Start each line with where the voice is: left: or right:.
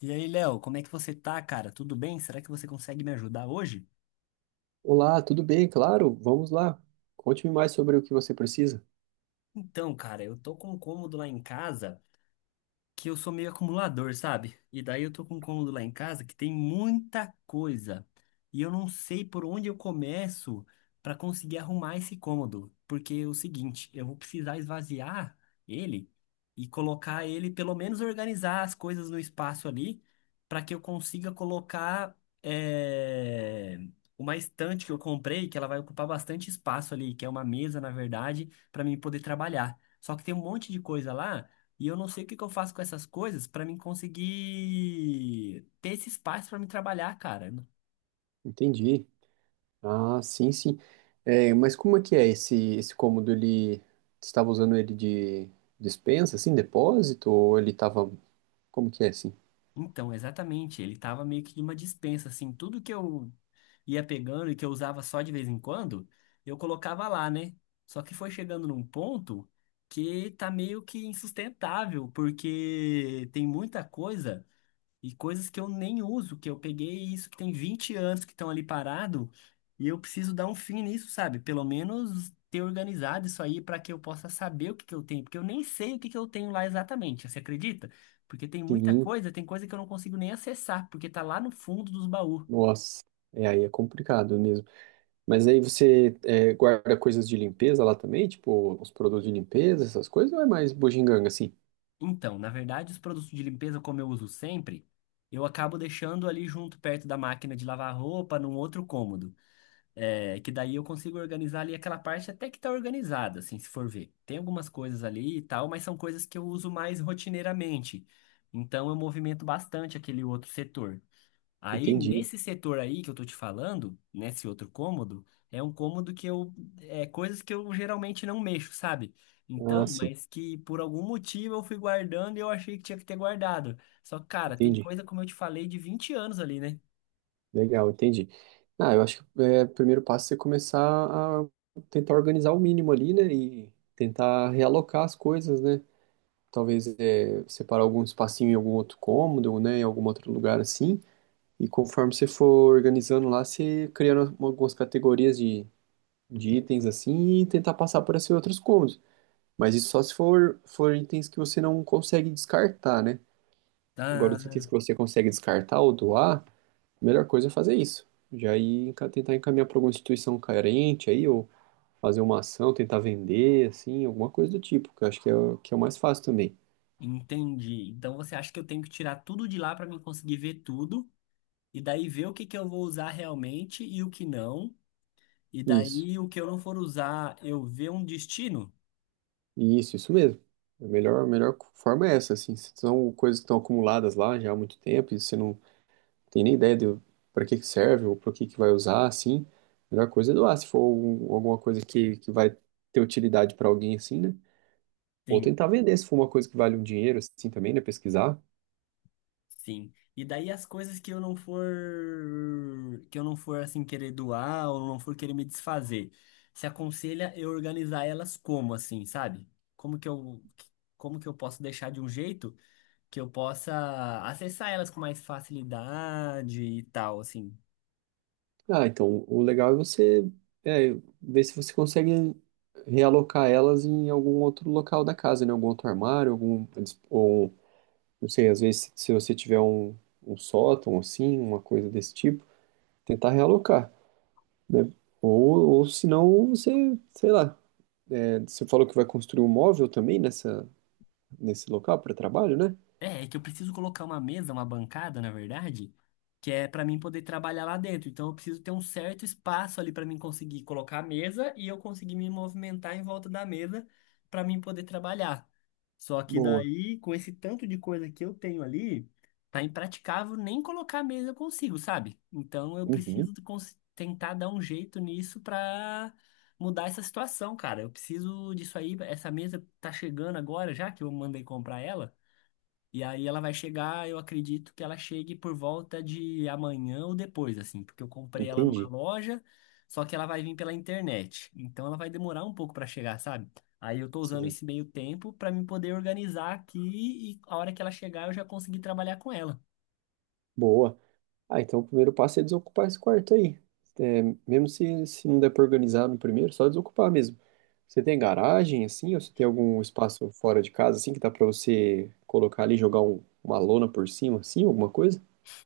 left: E aí, Léo, como é que você tá, cara? Tudo bem? Será que você consegue me ajudar hoje?
right: Olá, tudo bem? Claro, vamos lá. Conte-me mais sobre o que você precisa.
left: Então, cara, eu tô com um cômodo lá em casa, que eu sou meio acumulador, sabe? E daí eu tô com um cômodo lá em casa que tem muita coisa. E eu não sei por onde eu começo para conseguir arrumar esse cômodo. Porque é o seguinte, eu vou precisar esvaziar ele e colocar ele, pelo menos organizar as coisas no espaço ali, para que eu consiga colocar eh, uma estante que eu comprei, que ela vai ocupar bastante espaço ali, que é uma mesa, na verdade, para mim poder trabalhar. Só que tem um monte de coisa lá e eu não sei o que que eu faço com essas coisas pra mim conseguir ter esse espaço pra me trabalhar, cara.
right: Entendi. Ah, sim, sim. É, mas como é que é esse cômodo? Ele você estava usando ele de despensa, assim, depósito? Ou ele estava. Como que é assim?
left: Então, exatamente, ele tava meio que numa dispensa, assim, tudo que eu ia pegando e que eu usava só de vez em quando, eu colocava lá, né? Só que foi chegando num ponto que tá meio que insustentável, porque tem muita coisa. E coisas que eu nem uso, que eu peguei isso que tem 20 anos que estão ali parado, e eu preciso dar um fim nisso, sabe? Pelo menos ter organizado isso aí para que eu possa saber o que que eu tenho, porque eu nem sei o que que eu tenho lá exatamente, você acredita? Porque tem muita
right: Sim,
left: coisa, tem coisa que eu não consigo nem acessar, porque tá lá no fundo dos baús.
right: nossa. É, aí é complicado mesmo. Mas aí você guarda coisas de limpeza lá também? Tipo, os produtos de limpeza, essas coisas? Ou é mais bugiganga, assim?
left: Então, na verdade, os produtos de limpeza, como eu uso sempre, eu acabo deixando ali junto perto da máquina de lavar roupa, num outro cômodo. É, que daí eu consigo organizar ali aquela parte até que tá organizada, assim, se for ver. Tem algumas coisas ali e tal, mas são coisas que eu uso mais rotineiramente. Então eu movimento bastante aquele outro setor. Aí,
right: Entendi.
left: nesse setor aí que eu tô te falando, nesse outro cômodo, é um cômodo que eu, é coisas que eu geralmente não mexo, sabe? Então,
right: Ah, sim,
left: mas que por algum motivo eu fui guardando e eu achei que tinha que ter guardado. Só que, cara, tem
right: entendi.
left: coisa, como eu te falei, de 20 anos ali, né?
right: Legal, entendi. Ah, eu acho que o primeiro passo é você começar a tentar organizar o mínimo ali, né? E tentar realocar as coisas, né? Talvez separar algum espacinho em algum outro cômodo, né? Em algum outro lugar assim. E conforme você for organizando lá, você criando algumas categorias de itens assim e tentar passar por esses outros cômodos. Mas isso só se for itens que você não consegue descartar, né? Agora,
left: Tá.
right: os itens que você consegue descartar ou doar a melhor coisa é fazer isso. Já ir tentar encaminhar para alguma instituição carente aí, ou fazer uma ação, tentar vender, assim, alguma coisa do tipo, que eu acho que que é o mais fácil também.
left: Entendi. Então você acha que eu tenho que tirar tudo de lá para mim conseguir ver tudo e daí ver o que que eu vou usar realmente e o que não. E
right: Isso,
left: daí o que eu não for usar, eu ver um destino?
right: isso mesmo. A melhor forma é essa, assim, se são coisas que estão acumuladas lá já há muito tempo e você não tem nem ideia de para que que serve ou para que que vai usar, assim, a melhor coisa é doar, se for alguma coisa que vai ter utilidade para alguém, assim, né? Ou
left: Sim,
right: tentar vender, se for uma coisa que vale um dinheiro, assim, também, né? Pesquisar.
left: sim. E daí as coisas que eu não for assim querer doar ou não for querer me desfazer. Se aconselha eu organizar elas como assim, sabe? Como que eu como que eu posso deixar de um jeito que eu possa acessar elas com mais facilidade e tal, assim.
right: Ah, então, o legal é você é, ver se você consegue realocar elas em algum outro local da casa, né? Algum outro armário, ou, não sei, às vezes se você tiver um, sótão, assim, uma coisa desse tipo, tentar realocar, né? Ou se não, você, sei lá, você falou que vai construir um móvel também nesse local para trabalho, né?
left: É, é que eu preciso colocar uma mesa, uma bancada, na verdade, que é pra mim poder trabalhar lá dentro. Então eu preciso ter um certo espaço ali pra mim conseguir colocar a mesa e eu conseguir me movimentar em volta da mesa pra mim poder trabalhar. Só que
right: Boa.
left: daí, com esse tanto de coisa que eu tenho ali, tá impraticável nem colocar a mesa eu consigo, sabe? Então eu
right: Uhum,
left: preciso tentar dar um jeito nisso pra mudar essa situação, cara. Eu preciso disso aí, essa mesa tá chegando agora já que eu mandei comprar ela. E aí ela vai chegar, eu acredito que ela chegue por volta de amanhã ou depois, assim, porque eu comprei ela numa
right: entendi.
left: loja, só que ela vai vir pela internet. Então ela vai demorar um pouco para chegar, sabe? Aí eu tô usando
right: Sim.
left: esse meio tempo para me poder organizar aqui e a hora que ela chegar eu já consegui trabalhar com ela.
right: Boa. Ah, então o primeiro passo é desocupar esse quarto aí. É, mesmo se não der para organizar no primeiro, só desocupar mesmo. Você tem garagem, assim, ou você tem algum espaço fora de casa, assim, que dá para você colocar ali, jogar uma lona por cima, assim, alguma coisa?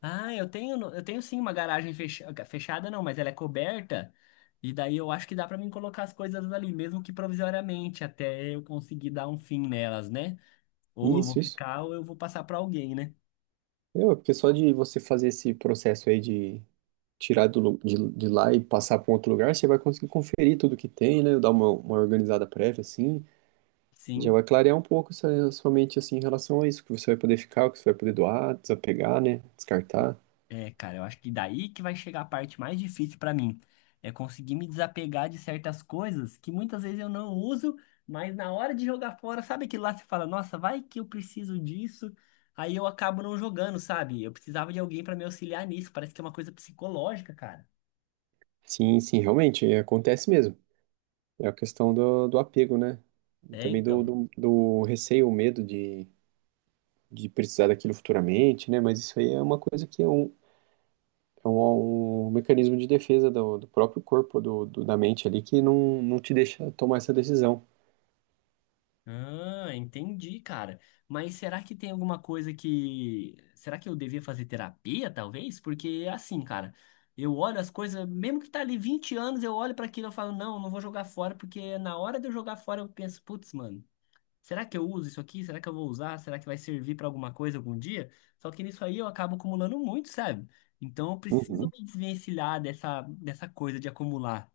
left: Ah, eu tenho, eu tenho sim uma garagem fechada, não, mas ela é coberta. E daí eu acho que dá para mim colocar as coisas ali, mesmo que provisoriamente, até eu conseguir dar um fim nelas, né? Ou eu vou
right: Isso, isso.
left: ficar ou eu vou passar para alguém, né?
right: É, ué, porque só de você fazer esse processo aí de tirar de lá e passar para um outro lugar, você vai conseguir conferir tudo que tem, né? Dar uma organizada prévia, assim, já
left: Sim,
right: vai clarear um pouco essa sua mente assim em relação a isso, que você vai poder ficar, o que você vai poder doar, desapegar, né? Descartar.
left: é, cara, eu acho que daí que vai chegar a parte mais difícil pra mim. É conseguir me desapegar de certas coisas que muitas vezes eu não uso, mas na hora de jogar fora, sabe que lá você fala, nossa, vai que eu preciso disso, aí eu acabo não jogando, sabe? Eu precisava de alguém pra me auxiliar nisso, parece que é uma coisa psicológica, cara.
right: Sim, sim, realmente, acontece mesmo. É a questão do apego, né? E
left: É,
right: também do,
left: então.
right: do, do receio, o medo de precisar daquilo futuramente, né? Mas isso aí é uma coisa que é um mecanismo de defesa do próprio corpo, da mente ali, que não, não te deixa tomar essa decisão.
left: Ah, entendi, cara. Mas será que tem alguma coisa que. Será que eu devia fazer terapia, talvez? Porque, é assim, cara, eu olho as coisas, mesmo que tá ali 20 anos, eu olho pra aquilo e eu falo, não, eu não vou jogar fora, porque na hora de eu jogar fora eu penso, putz, mano, será que eu uso isso aqui? Será que eu vou usar? Será que vai servir pra alguma coisa algum dia? Só que nisso aí eu acabo acumulando muito, sabe? Então eu preciso
right: Uhum.
left: me desvencilhar dessa coisa de acumular.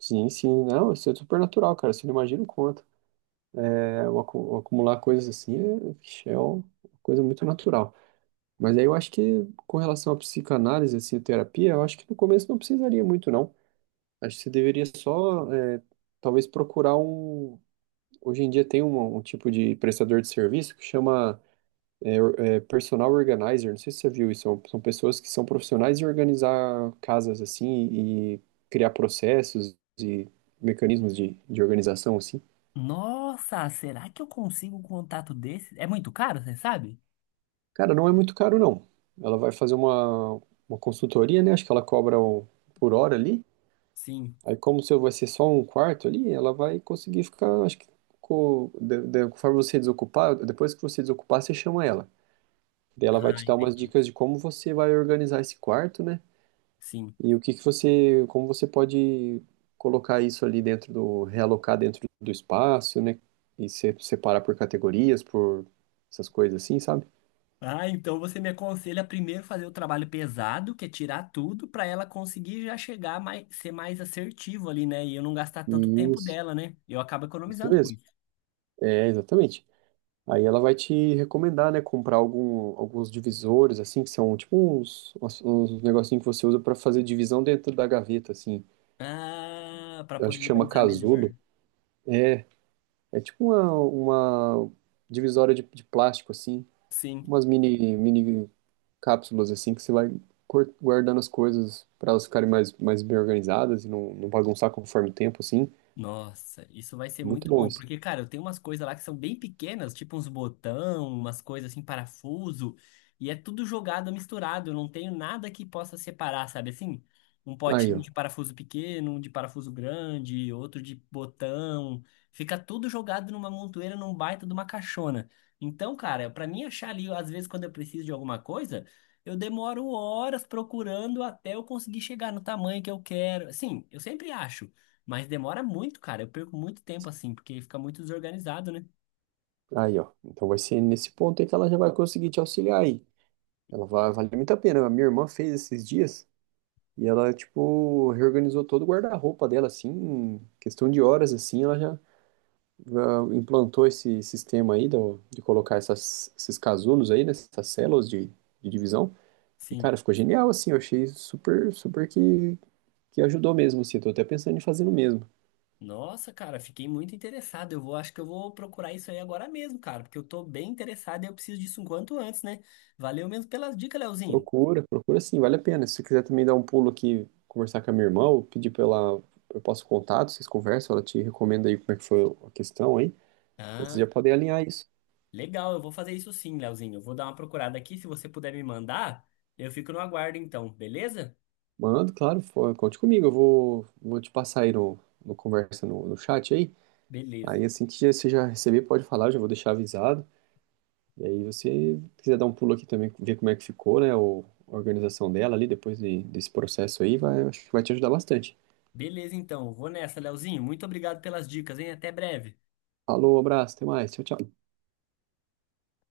right: Sim, sim, não, isso é super natural, cara. Você não imagina o quanto. É, o acumular coisas assim, vixe, é uma coisa muito natural. Mas aí eu acho que com relação à psicanálise, assim, à terapia, eu acho que no começo não precisaria muito, não. Acho que você deveria só, talvez procurar um. Hoje em dia tem um, tipo de prestador de serviço que chama, é, or- é, personal organizer. Não sei se você viu isso. São pessoas que são profissionais em organizar casas, assim, e criar processos e mecanismos de organização, assim.
left: Nossa, será que eu consigo um contato desse? É muito caro, você sabe?
right: Cara, não é muito caro, não. Ela vai fazer uma consultoria, né? Acho que ela cobra por hora ali.
left: Sim.
right: Aí, como o seu vai ser só um quarto ali, ela vai conseguir ficar, acho que, conforme você desocupar, depois que você desocupar, você chama ela. Daí ela vai
left: Ah,
right: te dar umas
left: entendi.
right: dicas de como você vai organizar esse quarto, né?
left: Sim.
right: E o que que você, como você pode colocar isso ali realocar dentro do espaço, né? E se, separar por categorias, por essas coisas assim, sabe?
left: Ah, então você me aconselha primeiro fazer o trabalho pesado, que é tirar tudo, para ela conseguir já chegar mais, ser mais assertivo ali, né? E eu não gastar tanto tempo
right: Isso.
left: dela, né? Eu acabo
right: Isso
left: economizando com
right: mesmo.
left: isso.
right: É, exatamente. Aí ela vai te recomendar, né, comprar alguns divisores, assim, que são tipo uns, uns negocinhos que você usa para fazer divisão dentro da gaveta, assim.
left: Ah, para
right: Eu acho
left: poder
right: que chama
left: organizar
right: casulo.
left: melhor.
right: É, é tipo uma divisória de plástico, assim,
left: Sim.
right: umas mini cápsulas, assim, que você vai guardando as coisas para elas ficarem mais bem organizadas e não bagunçar conforme o tempo, assim.
left: Nossa, isso vai ser
right: Muito
left: muito
right: bom
left: bom,
right: isso.
left: porque, cara, eu tenho umas coisas lá que são bem pequenas, tipo uns botão, umas coisas assim, parafuso, e é tudo jogado, misturado, eu não tenho nada que possa separar, sabe assim? Um
right: Aí,
left: potinho
right: ó.
left: de parafuso pequeno, um de parafuso grande, outro de botão, fica tudo jogado numa montoeira, num baita de uma caixona. Então, cara, pra mim achar ali, às vezes quando eu preciso de alguma coisa, eu demoro horas procurando até eu conseguir chegar no tamanho que eu quero. Sim, eu sempre acho. Mas demora muito, cara. Eu perco muito tempo assim, porque fica muito desorganizado, né?
right: Aí, ó. Então vai ser nesse ponto aí que ela já vai conseguir te auxiliar aí. Ela vale muito a pena. A minha irmã fez esses dias e ela, tipo, reorganizou todo o guarda-roupa dela, assim, em questão de horas, assim, ela já implantou esse sistema aí de colocar esses casulos aí, né, essas células de divisão. E,
left: Sim.
right: cara, ficou genial, assim, eu achei super, super que ajudou mesmo, assim, eu tô até pensando em fazer o mesmo.
left: Nossa, cara, fiquei muito interessado. Eu vou, acho que eu vou procurar isso aí agora mesmo, cara, porque eu tô bem interessado e eu preciso disso o quanto antes, né? Valeu mesmo pelas dicas, Leozinho.
right: Procura, procura sim, vale a pena. Se você quiser também dar um pulo aqui, conversar com a minha irmã, ou eu passo o contato, vocês conversam, ela te recomenda aí como é que foi a questão aí. Aí vocês já
left: Ah,
right: podem alinhar isso.
left: legal, eu vou fazer isso sim, Leozinho. Eu vou dar uma procurada aqui, se você puder me mandar, eu fico no aguardo então, beleza?
right: Mando, claro, conte comigo. Eu vou te passar aí no conversa no chat aí.
left: Beleza.
right: Aí assim que você já receber, pode falar, eu já vou deixar avisado. E aí você quiser dar um pulo aqui também, ver como é que ficou, né? A organização dela ali, depois desse processo aí, vai, acho que vai te ajudar bastante.
left: Beleza, então. Vou nessa, Leozinho. Muito obrigado pelas dicas, hein? Até breve.
right: Falou, abraço, até mais. Tchau, tchau.